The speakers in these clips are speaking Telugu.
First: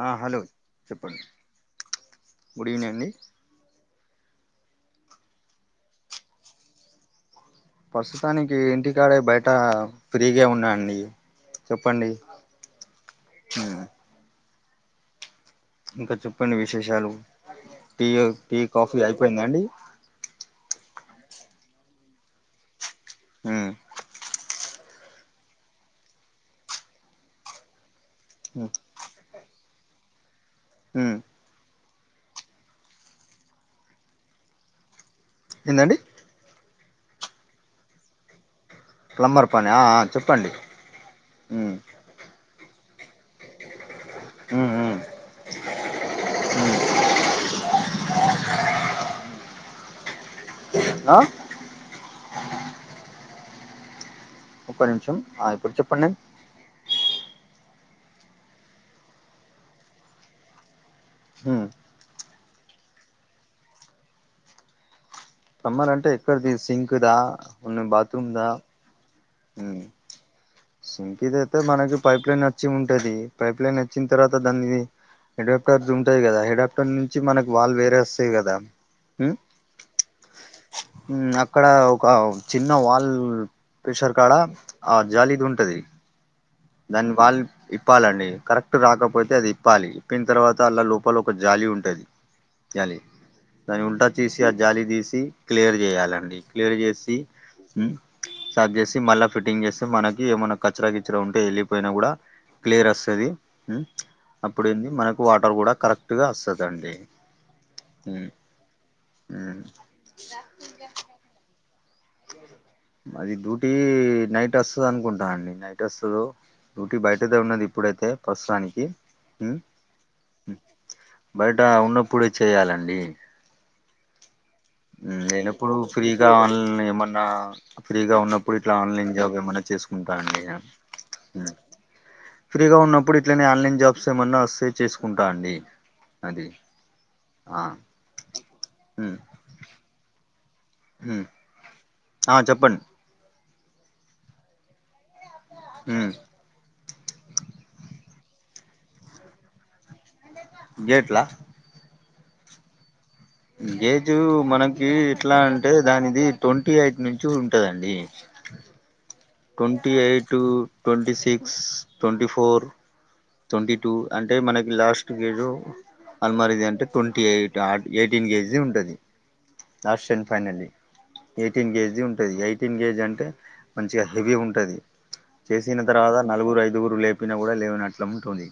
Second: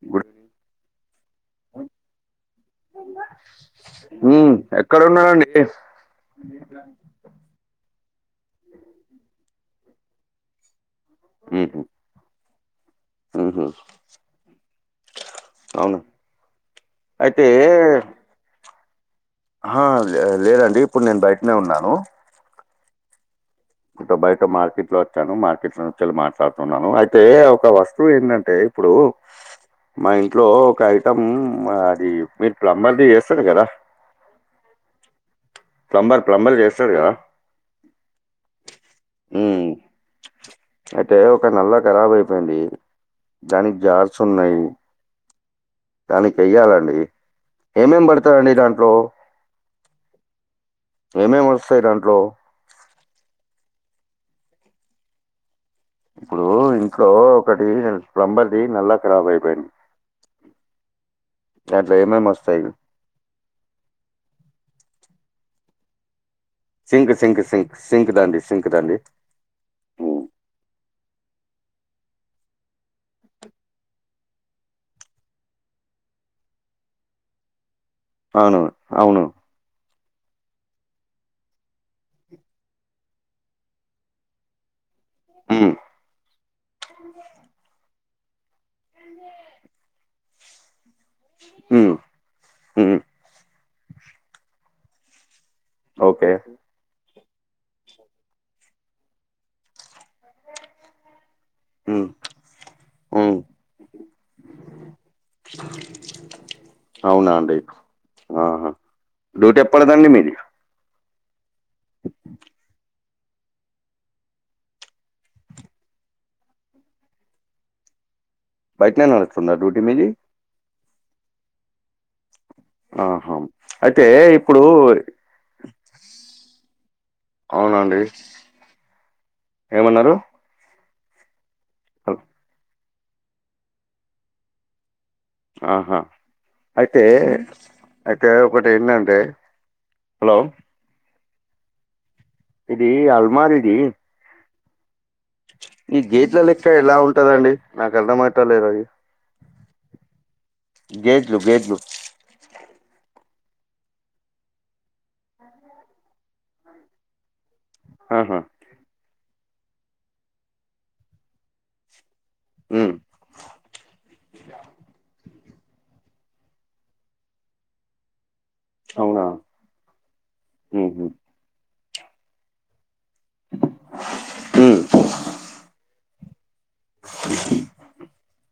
ఆ గుడ్ హలో! గుడ్ ఈవెనింగ్ అండి. ఉమ్ ఎక్కడ ఉన్నారండి? [inaudible] ప్రస్తుతానికి ఇంటికాడే బయట ఫ్రీగానే ఉన్నా అండి చెప్పండి. మ్ హు ఉమ్, ఇంకా చెప్పండి విశేషాలు అయితే టీ, కాఫీ అయిపోయిందా అండి. ఆ లే లేదండి ఇప్పుడు నేను బయటనే ఉన్నాను. మ్ బయట మార్కెట్ కి వచ్చాను. మార్కెట్ లో నుండి మాట్లాడుతున్నాను. అయితే ఒక వస్తువు ఏంటంటే ఉమ్, ఇప్పుడు మా ఇంట్లో ఒక ఉమ్. ఐటం అది మీరు ప్లంబర్ది చేస్తారు కదా. ఏందండి ప్లంబర్ ప్లంబర్ చేస్తారు కదా. ప్లంబర్ మ్ పని ఆ ఆ చెప్పండి అయితే ఒక నల్ల ఉమ్, ఖరాబ్ అయిపోయింది. దానికి జార్స్ ఉన్నాయి. ఉమ్, ఉమ్. దానికి వెయ్యాలండి. ఏమేం పడతారండి దాంట్లో. ఆ ఏమేమి వస్తాయి దాంట్లో. ఒక్క నిమిషం ఆ ఇప్పుడు చెప్పండి ఇప్పుడు ఇంట్లో ఒకటి ప్లంబర్ది నల్ల కారాబ్ అయిపోయింది ఉమ్, దాంట్ల ఏమేమిస్తాయి ఇగ ప్లంబర్ అంటే ఎక్కడిది సింక్ దా సింక్ సింక్ ఉన్ సింక్ బాత్రూమ్ దండి దా సింక్ దండి సింక్ ది అయితే మనకి పైప్ లైన్ వచ్చి ఉంటది పైప్లైన్ వచ్చిన తర్వాత దాని హెడాప్టర్స్ ఉంటాయి కదా హెడాప్టర్ నుంచి మనకు వాల్ వేరే వస్ అవునవును అవును ఉమ్ అక్కడ ఒక చిన్న వాల్ ప్రెషర్ కాడ ఆ జాలిది ఉమ్ ఉంటది. దాన్ని వాల్ ఇప్పాలండి కరెక్ట్ పట్టు రాకపోతే అది ఇప్పాలి ఇప్పిన తర్వాత అండ్ల లోపల ఒక జాలి ఉమ్ ఉంటది. ఉమ్ జాలి దాని ఉల్టా తీసి ఆ జాలి తీసి క్లియర్ ఓకే చేయాలండి క్లియర్ చేసి ఉమ్ సరి చేసి మళ్ళా ఫిట్టింగ్ చేస్తే మనకి ఏమైనా కచరా కిచరా ఉంటే ఎల్లి పోయినా ఉమ్ కూడా క్లియర్ వస్తది ఉమ్ అప్పుడు ఏంది మనకు వాటర్ కూడా కరెక్ట్గా వస్తదండి అవునా ఆహా డ్యూటీ ఎప్పాడ కదండి మీది అది డ్యూటీ నైట్ వస్తది అనుకుంటా అండి నైట్ వస్తదో డ్యూటీ బయటదే ఉన్నది ఇప్పుడైతే ప్రస్తుతానికి బయటనే నడుస్తుంద డ్యూటీ మీది బయట ఉన్న ఇప్పుడు చేయాలండి ఆహా అయితే ఇ లేనప్పుడు ఫ్రీగా ఆన్లైన్ ఏమన్నా అవునండి ఫ్రీగా ఉన్నప్పుడు ఇట్లా ఆన్లైన్ జాబ్ ఏమైనా ఏమన్నారు చేసుకుంటా అండి ఫ్రీగా ఉన్నప్పుడు ఇట్లనే ఆన్లైన్ జాబ్స్ ఏమన్నా వస్తే చేసుకుంటా అండి ఆహా అది అయితే ఆ అయితే ఒకటి ఏంటంటే హలో హ్మ్ ఇది అల్మార్ ఇది ఈ ఉమ్ గేట్ల లెక్క ఎలా ఉంటదండి నాకు అర్థం అయితలేదు అది గేట్లా గెట్లు గెట్లు గేట్లు మనకి ఎట్లా అంటే దానిది ట్వంటీ ఎయిట్ నుంచి ఉంటదండి ఆహా twenty eight, twenty six, twenty four ఉమ్ ట్వంటీ టూ అంటే మనకి లాస్ట్ గేటు అల్మరిది అంటే ట్వంటీ యాయిట్ యాయిటీన్ కేజీ ఉంటది అవునా లాస్ట్ అండ్ ఫైనల్ ఉహు ఎయిటీన్ కేజీ ఉంటది ఎయిటీన్ కేజీ అన్ మంచిగా హెవీ ఉంటది ఉమ్ చేసిన తర్వాత నలుగురు ఐదుగురు లేపినా కూడా లేవనట్ ఇట్లా ఉంటుంది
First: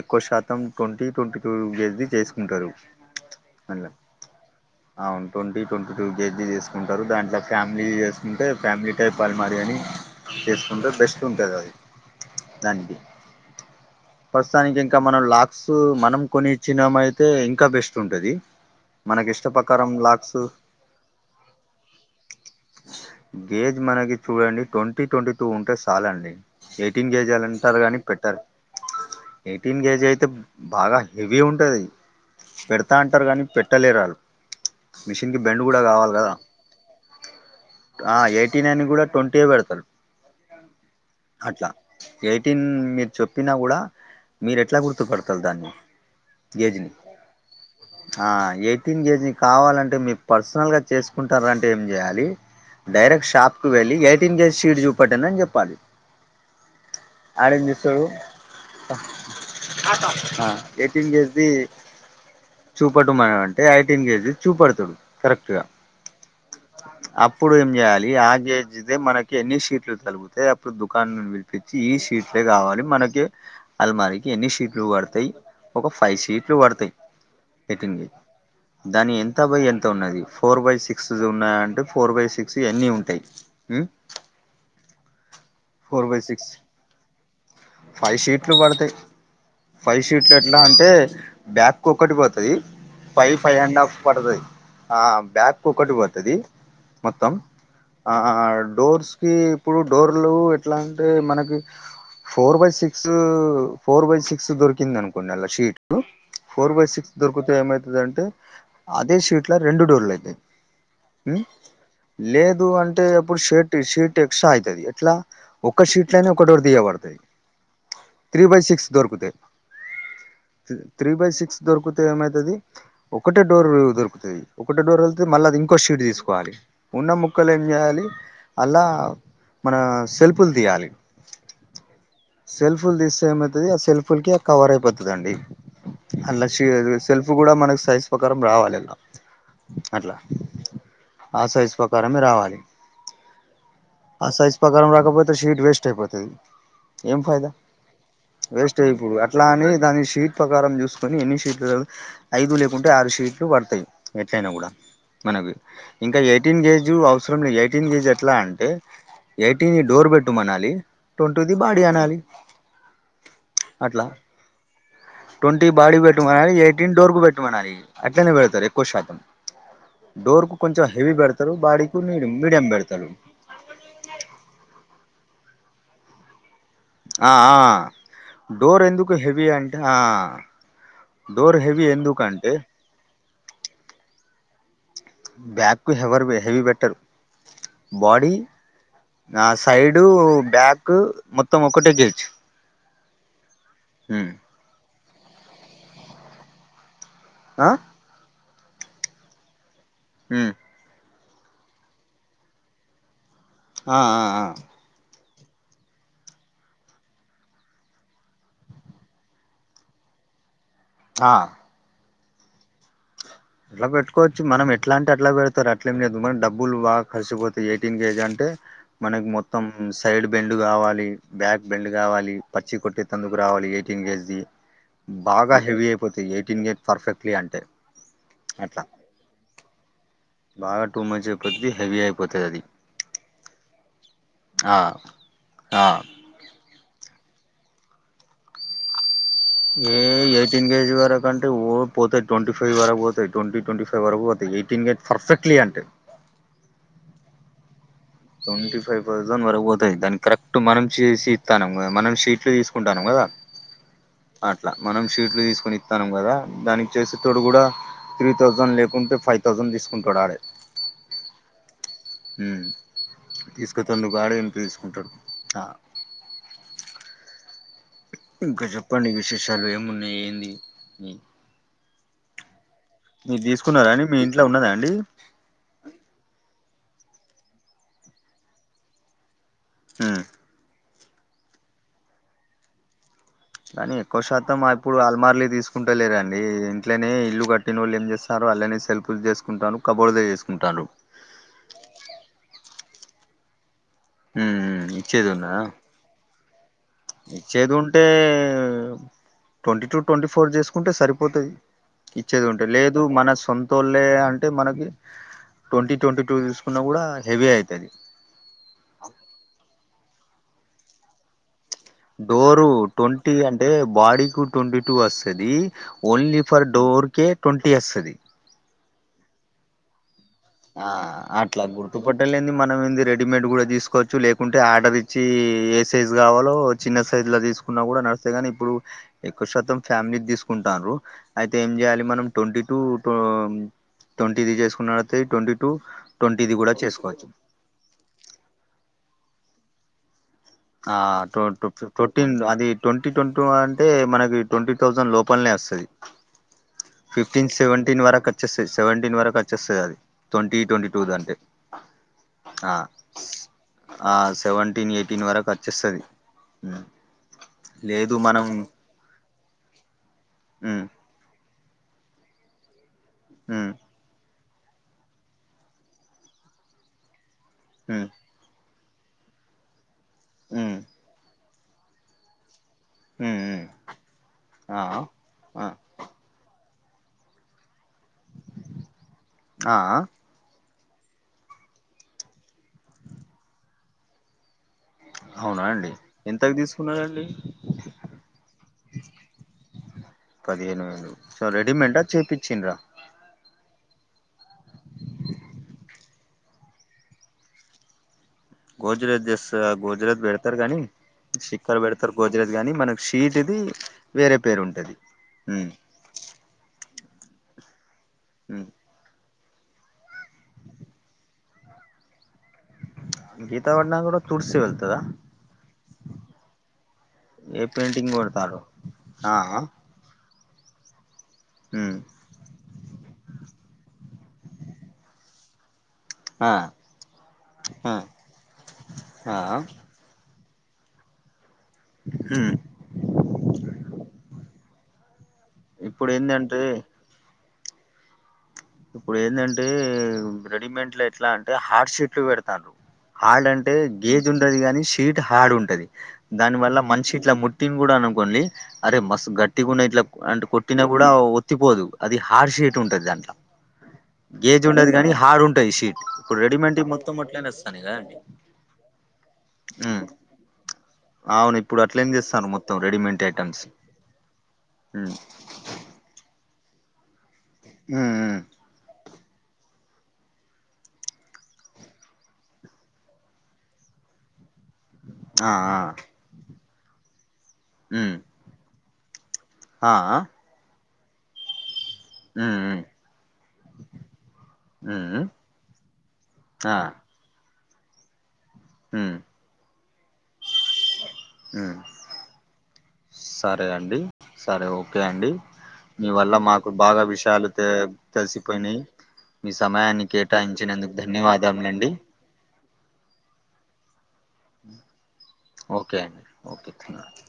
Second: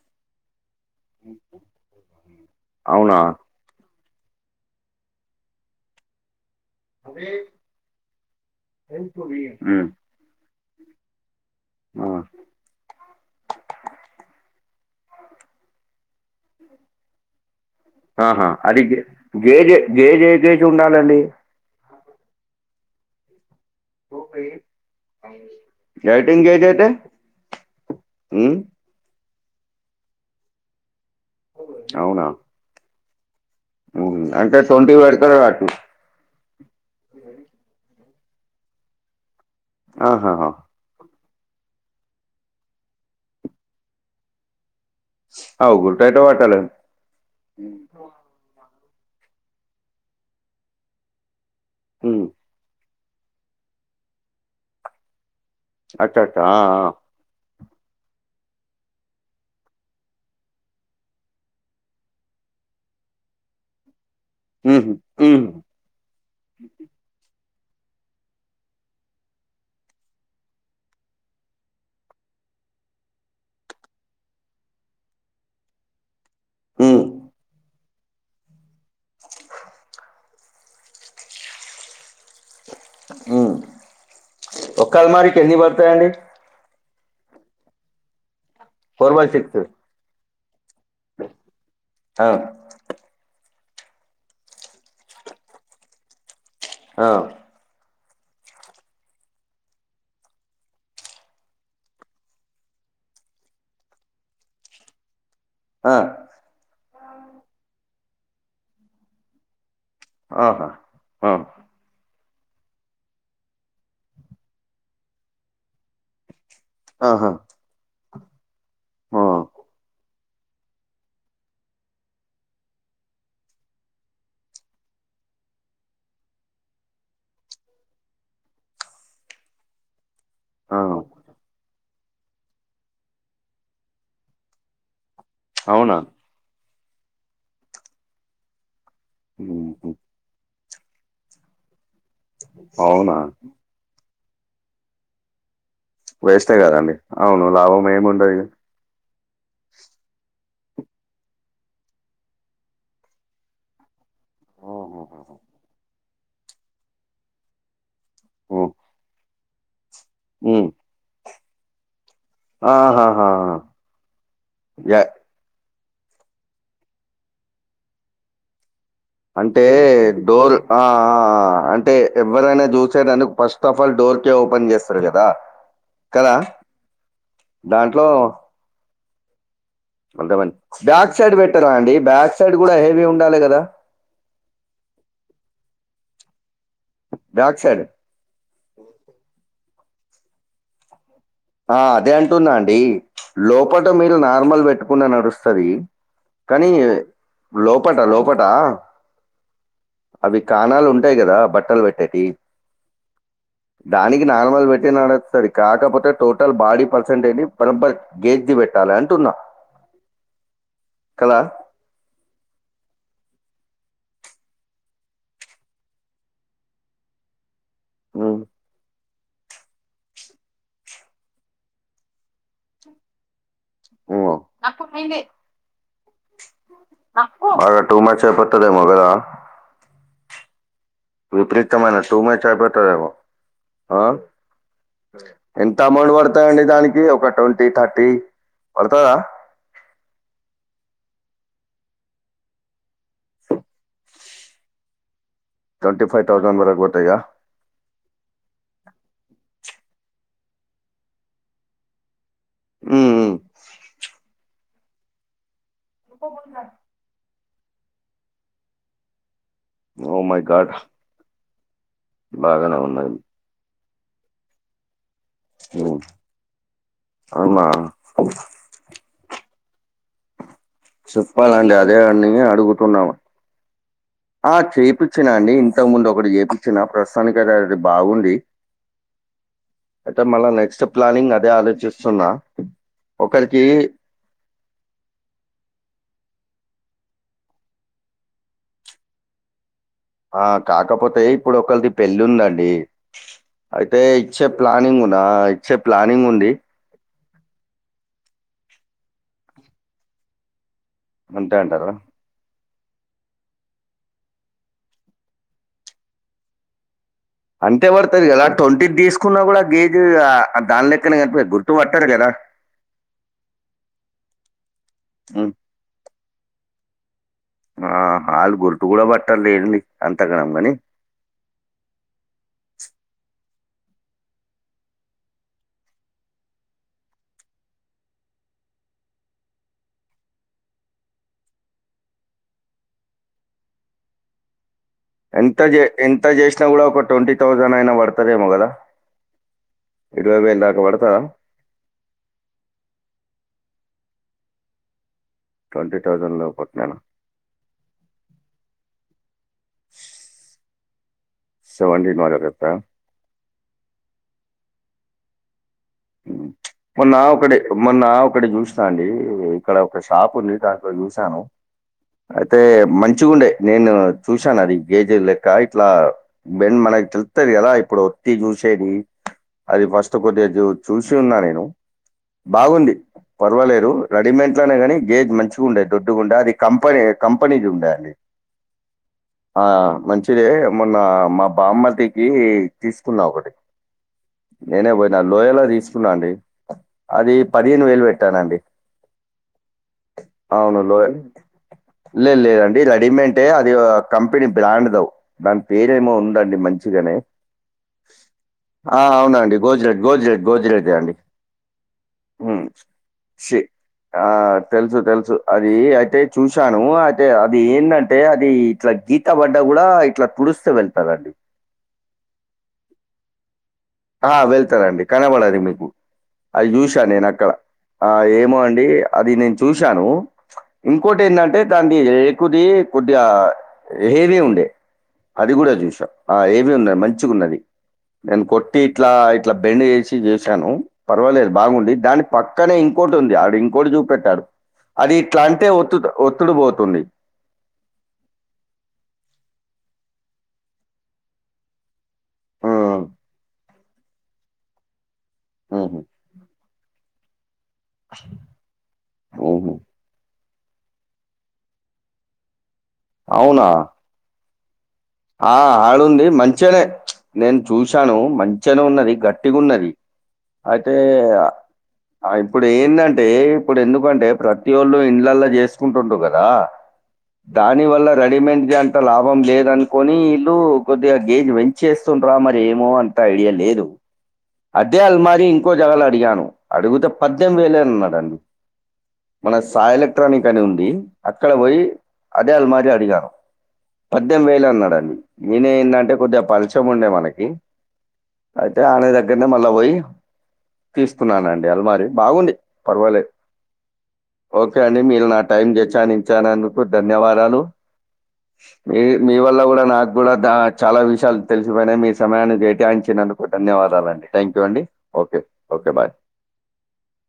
ఎక్కువ శాతం ట్వంటీ, ట్వంటీ టూ కేజీ చేసుకుంటారు. అవునా అట్లా అవున్ ట్వంటీ, ట్వంటీ టూ కేజీ తీసుక్ కుంటారు దాంట్లో ఫ్యామిలీ చేసుకుంటే ఫ్యామిలీ టైప్ అల్మరి అని ఉమ్ చేసుకుంటే బెస్ట్ ఉంటుంది అది ఆ తని [inaudible] ప్రస్తుతానికి ఇంకా మనం లాక్స్ మనం కొనిచ్చినమయితే ఇంకా బెస్ట్ ఉంటది ఆహా అది గే మనకి ఇష్ట గేజే ప్రకారం గేజ్ ఏ లాక్స్ గేజ్ ఉండాలండి గేజ్ మనకి చూడండి ట్వంటీ, ట్వంటీ టూ ఉంటే చాలండి లైటింగ్ గేజ్ అయితే ఎయిటీన్ కేజీలు అంటారు కానీ పెట్టారు ఉమ్ ఎయిటీన్ కేజీ అయితే బాగా హెవీ ఉంటది అవునా పెడతా అంటారు కానీ పెట్ పెట్టలేరాల్లు ఉమ్ అంటే ట్వంటీ పెడతారు మిషన్కి బెండ్ కావచ్చు కూడా కావాలి కదా ఆ ఎయిటీన్ అని కూడా ట్వంటీ పెడతారు ఆహాహా అట్లా ఎయిటీన్ మీర్ చెప్పినా గూడా మీరు ఎట్లా గుర్తుపడతారు దాన్ని అవు గుట్టయితే పట్టలే గేజ్ని ఆ ఎయిటీన్ కేజీ కావాలంటే మీ పర్సనల్ గా చేసుకుంటారంటే ఏం ఉమ్ చేయాలి డైరెక్ట్ షాప్కు వెళ్ళి ఎయిటీన్ కేజి షీట్ చూపట్టెండి అని జెప్పాలి అట్టట్టా ఆ ఆ ఆడేం జేస్తాడు ఆ ఎయ్టీన్ కేజ్ది చూపెట్టుమంటే ఎయిటీన్ కేజీ ఉహు చూపెడుతాడు ఉమ్ కరెక్ట్ గా అప్పుడు ఏం చేయాలి ఆ గేజ్ది మనకి ఎన్ని షీట్లు తలుగుతే అప్ ఇప్పుడు దుకాన్ ను పిలిపిచ్చి ఈ షీట్లే కావాలి మనకి అలమారికి ఎన్ని షీట్లు పడతాయ్ ఒక ఫైవ్ షీట్లు పడతాయ్ ఉమ్ ఎయిటీన్ది దాని ఎంత బై ఎంత ఉన్నది ఫోర్ బై సిక్స్ ది ఉన్నా అంటే ఫోర్ బై సిక్ సి ఎన్ని ఉం ఉమ్ ఒక అలమారికి ఎన్ని పడ్ ఫోర్ బై సిక్స్ ఫైవ్ షీట్లు పడతాయ్ ఫోర్ బై సిక్స్ ఫైవ్ షీట్లు ఎట్లా అంటే బ్యాక్ ఒక్కటి ఆ పోతాయ్ ఫైవ్ ఫైవ్ అండ్ హఫ్ పడతది ఆ బ్యాక్ ఒకటి పోతది ఆ మొత్తం ఆ డోర్స్ కి ఇప్పుడు డోర్లు ఎట్లా అంటే మనకి four by six four by six దొరికింది అనుకోండి అలా ఆ షీట్లు ఫోర్ బై సిక్స్ దొరుకుతే ఏమైతది అంటే అదే షీట్ ఇట్లా రెండు డోర్లు ఐతయ్ ఆహా ఆ ఉమ్ లేదు అంటే ఎప్పుడు షర్ట్ షీట్ ఎక్స్ట్రా అయితది ఎట్లా? ఒక్క షీట్లోనే ఒక డోర్ దీయబడతాయ్ ఆహా త్రీ బై సిక్స్ ఆ దొరుకుతే, త్రీ బై సిక్స్ దొరుకుతే ఏమైతది ఒక్కటే డోర్ దొరుకుతది. ఒకటే డోర్ తల్తే మళ్ళీ అది ఇంకో షీట్ తీసుకోవాలి ఉన్న ముక్కలు ఏం చేయ్యాలి అలా మన సెల్పులు ఆ తీయాలి సెల్ఫుల్ తీస్తే ఏమయితది, ఆ సెల్ఫుల్ కి కవర్ అయిపోతదండి అవునా? అల్లషా సెల్ఫ్ కూడా మనకి సైజ్ ప్రకారం రావాలి లా ఉమ్ అట్లా ఆ సైజ్ ప్రకారమే రావాలి అవునా ఆ సైజ్ పకారం రాకపోతే షీట్ వేస్ట్ ఐపో వేస్టే కదండి అవును లాభం ఏమి ఉండదు ఇగ వేస్ట్ అయ్యి పోదు అట్లా అని దాని షీట్ ప్రకారం చూస్కొని ఎన్ని షీట్లు ఐదు లేకుంటే ఆరు షీట్లు పడ్తాయ్ ఎట్లైనా కూడా ఆహాహా మనకు ఇంకా ఎయిటీన్ కేజ్ అవసరం లేదు ఎయిటీన్ కేజ్ ఎట్లా అంటే హ్మ్ ఎయిటీన్ డోర్ పెట్టు హ్మ్ మనాలి ట్వంటూ ది బాడీ అనాలి ఆహాహా అట్లా జా ట్వంటీ బాడి పెట్టుమనాలి ఎయిటీన్ డోర్గు పెట్టుమనాలి అట్లానే పెడ్తారు ఎక్కువ శాతం అంటే డోర్ కు ఆ కొంచెం హెవీ ఆ పెడతారు అంటే బాడీకు మీడియం ఎవ్వరైనా మీడియం పెడతారు చూసేరంటే ఫస్ట్ తఫల్ డోర్ కె ఓపెన్ చేస్తారు కదా కదా ఆ ఆ దాంట్లో డోర్ ఎందుకు హెవి అంటే ఆ అంతమంది బ్యాక్ సైడ్ డోర్ పెట్టారా హెవీ అండి బ్యాక్ ఎందుకంటే సైడ్ కూడా హెవీ ఉండాలి కదా బ్యాగ్కు హవర్ వె heavy better back side body ఆ సైడు బ్యాక్ మొత్తం ఆ ఒకటే అదే గేజ్ అంటున్న అండి లోపల మీరు నార్మల్ పెట్టు కుండా నడుస్తది కానీ లోపట లోపట అవి కాణాలు ఉంటాయి కదా బట్టలు పెట్టేటి ఆ ఆ దానికి ఆ నార్మల్ పెట్టే డే నడుస్తుంది కాకపోత టోటల్ బాడీ పర్సెంటేజ్ ని బరంబర్ గేజ్ ది పెట్టాలి అంటున్నా ఆ కదా ఎట్ల పెట్కోవచ్చు మనం ఎట్లాంటే అట్లా పెడతారు అట్లేం లేదు మరి డబ్బులు బక్ ఖర్చుపోతాయి ఎయిటీన్ కేజ్ ఉమ్, అంటే మనకి మొత్తం సైడ్ బెండ్ కావాలి బ్యాక్ బెండ్ కావాలి పచ్చి కొట్టే తందుకు రావాలి ఎయిటీన్ గేజ్ ఉమ్. ది బాగా హెవీ అయిపోతది ఎయిటీన్ గేజ్ పర్ఫెక్ట్లీ అంటే టూమచప్పత్తదేమొ అట్లా గదా బాగా టూ మచ్ అయిపోతది విపరీతమైన హెవీ టూమచ్ అయిపోతది అది ఐపోతదేమో ఆ ఆ ఎంత ఆ అమౌండ్ పడతదండి దానికి ఒక ట్వంటీ థర్టీ పడ్తదా ఏ ఎయిటీన్ కేజ్ వరకు అంటే ఓ పోతాయి ట్వంటీ ఫైవ్ వరకు పోతాయి ట్వంటీ ట్వంటీ ఫైవ్ వరకు పోతయి ఎయిటీన్ గజ్ పర్ఫెక్ట్లీ అంటే సటాన్ వరకు పోతయ్ కదా ట్వంటీ ఫైవ్ థౌసండ్ వరకు పోతయ్ దాని కరెక్ట్ మనం చేసి ఇస్తనం కదా మనం షీట్లు తీసు కుంటాం కదా అట్లా మనం షీట్లు తీసుకొని ఇస్తాము కదా దానికి చేసేటోడు కూడా త్రీ థౌజండ్ లేకుంటే ఫైవ్ థౌసండ్ తీసుకుంటాడు ఓ ఆడే మై గాడ్ ఉ బాగానే ఉన్నది తీసుకొతందుకు ఆడే ఏంపితీసుకుంటాడు ఆ అవునా ఇంకా చెప్పండి విశేషాలు ఏమున్నాయి ఏంది చెప్పాల అండి అదే అని అడుగుతున్నాము మీరు తీసుకున్నార అండి మీ ఇం ఆ చేయిచ్చినా అండి ఇంతకు ముందు ఒకటి చేయిచ్చిన ప్రస్తుతానికి అదా అది బాగుంది అయితే ఉమ్ మళ్ళా నెక్స్ట్ ప్లానింగ్ అదే ఆలోచిస్తున్నా ఒకరికి ఎక్కో శాతం మా ఇప్పుడు అలమార్లు తీసుకుంటలేరండి ఇంట్లోనే ఇల్లు కట్టిన వాళ్ళు ఏం చేస్ తరు అలానే సెల్పులు చేసుకుంటారు కబోర్డ్లు ఆ చేసుకుంటారు కాకపోతే ఇప్ ఇప్పుడు ఒకరిది పెళ్ళి ఉందండి అయితే ఇచ్చే ఉమ్ ప్లానింగ్ ఉనా ఇచ్చేది ఉన్నదా ఇచ్చే ప్లానింగ్ ఉండి ఇచ్చేది ఉంటే ట్వంటీ టు ట్వంటీ ఫోర్ చేసుకుంటే సరిపో పోతది అంతే అంటారా? ఇచ్చేది ఉంటే లేదు మన సొంతళ్లే అంటే మనకి ట్వంటీ ట్వంటీ టూ ఉన్న కూడా హెవి అయితది సార్ ఎలా ట్వంటీ తీసుకున్నా కూడా గేజ్ ఆ దాని లెక్కనే గనిపి గుర్ డోరు ట్వంటీ అంటే బాడీ కు ట్వంటీ టూ హ్మ్ వస్తది ఓన్లీ ఫర్ డోర్ కేె ఆ ఆళ్ళు గుర్టు కూడా పట్టరు లేండి అంత గనం కని ఆ అట్లా గుర్తుపట్టలేంది మనం ఏంది రెడీమేడ్ గుడ తీసుకోవచ్చు లేకుంటే ఆర్డర్ ఇ చీ ఏ సైజు కావాలో చిన్న సైజుల తీసుకున్నా కూడా నడుస్తది గనీ ఇప్పుడు ఎక్కువ శాతం ఫ్యామిలీ ద్దిసుకుంటారు అయితే ఏం జేయాలె మనం ట్వంటీ టూ ట్వంటీది జేసుకున్నా ఎంత జే ఎంత జేసినా గూడ ఒక ట్వంటీ థౌసన్ సండయిన బడ్తదేమో గదా ఇరవై వేలు దాటుత్ ఆ టోన్ టు ఫిఫ్ ఫోర్టీన్ అది ట్వంటీ ట్వంటీ టూ అంటే మనకి ట్వంటీ థౌజండ్ లోపలనే అస్తది ట్వంటీ థౌజండ్ లోపట్నేనా? ఫిఫ్టీన్ సెవెంటీన్ వరకచ్చేస్తది సెవెంటీన్ వరకు అచ్చేస్తది అది ట్వంటీ ట్వంటీ టూది అంటే సెవెంటీన్ వరకత్తదా ఆ సెవెంటీన్ ఎయిటీన్ వరకచ్చేస్తది ఉమ్ మొన్న ఒక్కటి మొన్న మనం ఒక్కటి ఉమ్ జూసినా అండి క్కడ ఒక షాప్ ఉంది ఉమ్ దాంట్లో చూసాను అయితే మంచిగుండే నేను ఉమ్ చూశానది గేజీలెక్క ఇట్లా బెం మనకి తెల్తది గదా ఇప్పుడు తి చూసేది అది ఫస్ట్ కొద్దిగ జు ఉమ్ చూసి ఉన్నా నేను బాగుంది ఉమ్ ఉమ్ పర్వాలేరు రెడీమేట్లనే ఆ గని గేజ్ మంచిగ్ ఆ డుగుండె దొడ్డుగుండె అది కంపనీ కంపెనీజు ఉండె అండి ఆ మంచి టిదే మొన్న మా బామ్మర్ది కి తీసుకున్నా ఒకటి నేనే పోయ్ న అవునా లోయలా తీసుకున్నా అండి ఎంతకు తీసుకున్నారండి అది పదిహేను వేలు పెట్టానండి అవును పదిహేను వేలు లోయ సో రెడీమెంట్ ఆ చేపిచ్చిన్రా టే అది ఆ కంపెనీ బ్రాండ్ బ్రో దాని పేరేమో ఉందండి మంచిగనే ఆ గోజరేజ్ చేస్త అవునండి గోజ్రెడ్ గోజరేజ్ గోజ్రెడ్ పెడతారు గాని గోజ్రెద్దే అండి స్టిక్కర్ పెడతారు గోజరేజ్ ఉమ్ గాని మనకు షీట్ది షి ఆ వేరే పేరు ఉంటది తెలుసు తెలుసు అదీ అయితే చూశాను అయితే అది ఏంటంటే అది ఇట్ల గీత్ త బడ్డ గూడ ఇట్లా తుడుస్తదంట అదండి గీత బడినాక గూడ్ ఆ వెళ్తరండి కనపడది మీకు అది చూశా నేను అక్కడ ఏ ఆ పెయింటింగ్ ఏమో కొడతారు అండి అది ఆ నేను చూశాను ఇంకోటెందంటే దాన్ని ఏకుది కొద్దిగా హేమియ ఉండే అది గూడ చూసా ఆ ఏవి ఉన్నది మంచిగున్నది ఆ నేను కొట్టి ఇట్లా ఆ ఇట్లా బెండ్ జేసి చేశాను పర్వాలేదు బాగుంది దాన్ని పక్కనే ఇంకోటి ఉంది ఆడు ఇంకోటి చూపెట్టాడు అది ఇట్లాంటే ఒత్తు ఇప్పుడు ఒత్తుడు ఏందంటే పోతుంది ఇప్పుడు ఏంధంటే రెడీమేడ్ లో ఎట్లా అంటే హార్డ్ షీట్లు పెడతాన్రు హ్మ్. హార్డ్ అంట్ టే గేజ్ ఉండది గనీ షీట్ హార్డ్ ఉంటది హుహు. దాని వల్ల మంచిష ఇట్లా ముట్ తిన్ గూడ అననుకొన్లి అరే మస్తు హుహు. గట్టిగున్నది ఇట్లా అంటే కొట్టినా కూడా ఒత్తిపోదు అది హార్ షీట్ ఉంటది దాన్ అవునా గేజ్ ఉండదు గనీ హా ఆ హాడుంది మంచిగనే అట్లనే నేను వస్తానయి కదండి చూశాను మంచిగనే ఉన్నది గట్టిగున్నది ఉమ్ అయితే అవును ఇప్పుడు అట్లనే ఆ తెస్తాన్రు ఇప్పుడు మొత్తం రెడీమేంట్ ఏంధంటే ఐటమ్స్ ఇప్పుడు ఎందుకంటే ప్రతి ఒళ్ళు ఉమ్ ఇండ్లలో జేస్ కుంటున్రు గదా దాని వల్ల ఉమ్ ఉమ్ రెడీమెంట్ కి అంత లాభం లేదన్ కొని ఇల్లు కొద్దిగా గేజ్ పెంచేస్తుంటరా మరి ఏమో అంత ఐడియా లేదు అదే అల్మారి ఆ ఇంకో ఆ జాగాలో అడిగాను అడిగితే పద్దెనిమిది ఉమ్ వేలేనన్నాడండి మన ఆ సాయి ఆ ఎలక్ట్రానిక్ అని ఉంది అక్కడ పోయి అదే ఉమ్ అల్మరి అడిగాాను పద్దెనిమిదివేలన్నాడు ఉమ్ ఉమ్ నేనే ఏంది అంటే కొద్దిగా ఆ పలచగా ఉండే మనకి అయితే ఉమ్ మళ్ళా పోయి తీసుకున్నానండి ఉమ్ అల్మారి బాగుండి పర్వాలేదు సరే అండి సరే ఓకే మీరు అండి నా టైం మీ వల్ల మాకు కేటాయించినందుకు బాగా విషయాలు ధన్యవాదాలు. తె సి పో మీ మీ వల్ల కూడా సమాయ [unintelligible] నాకు కూడా చాలా విషయాలు తెలిసిపోయినాయి మీ సమయాన్ని కేటాయించినందుకు ధన్యవాదాలండి థ్యాంక్ యూ అండి okay okay bye okay Trinath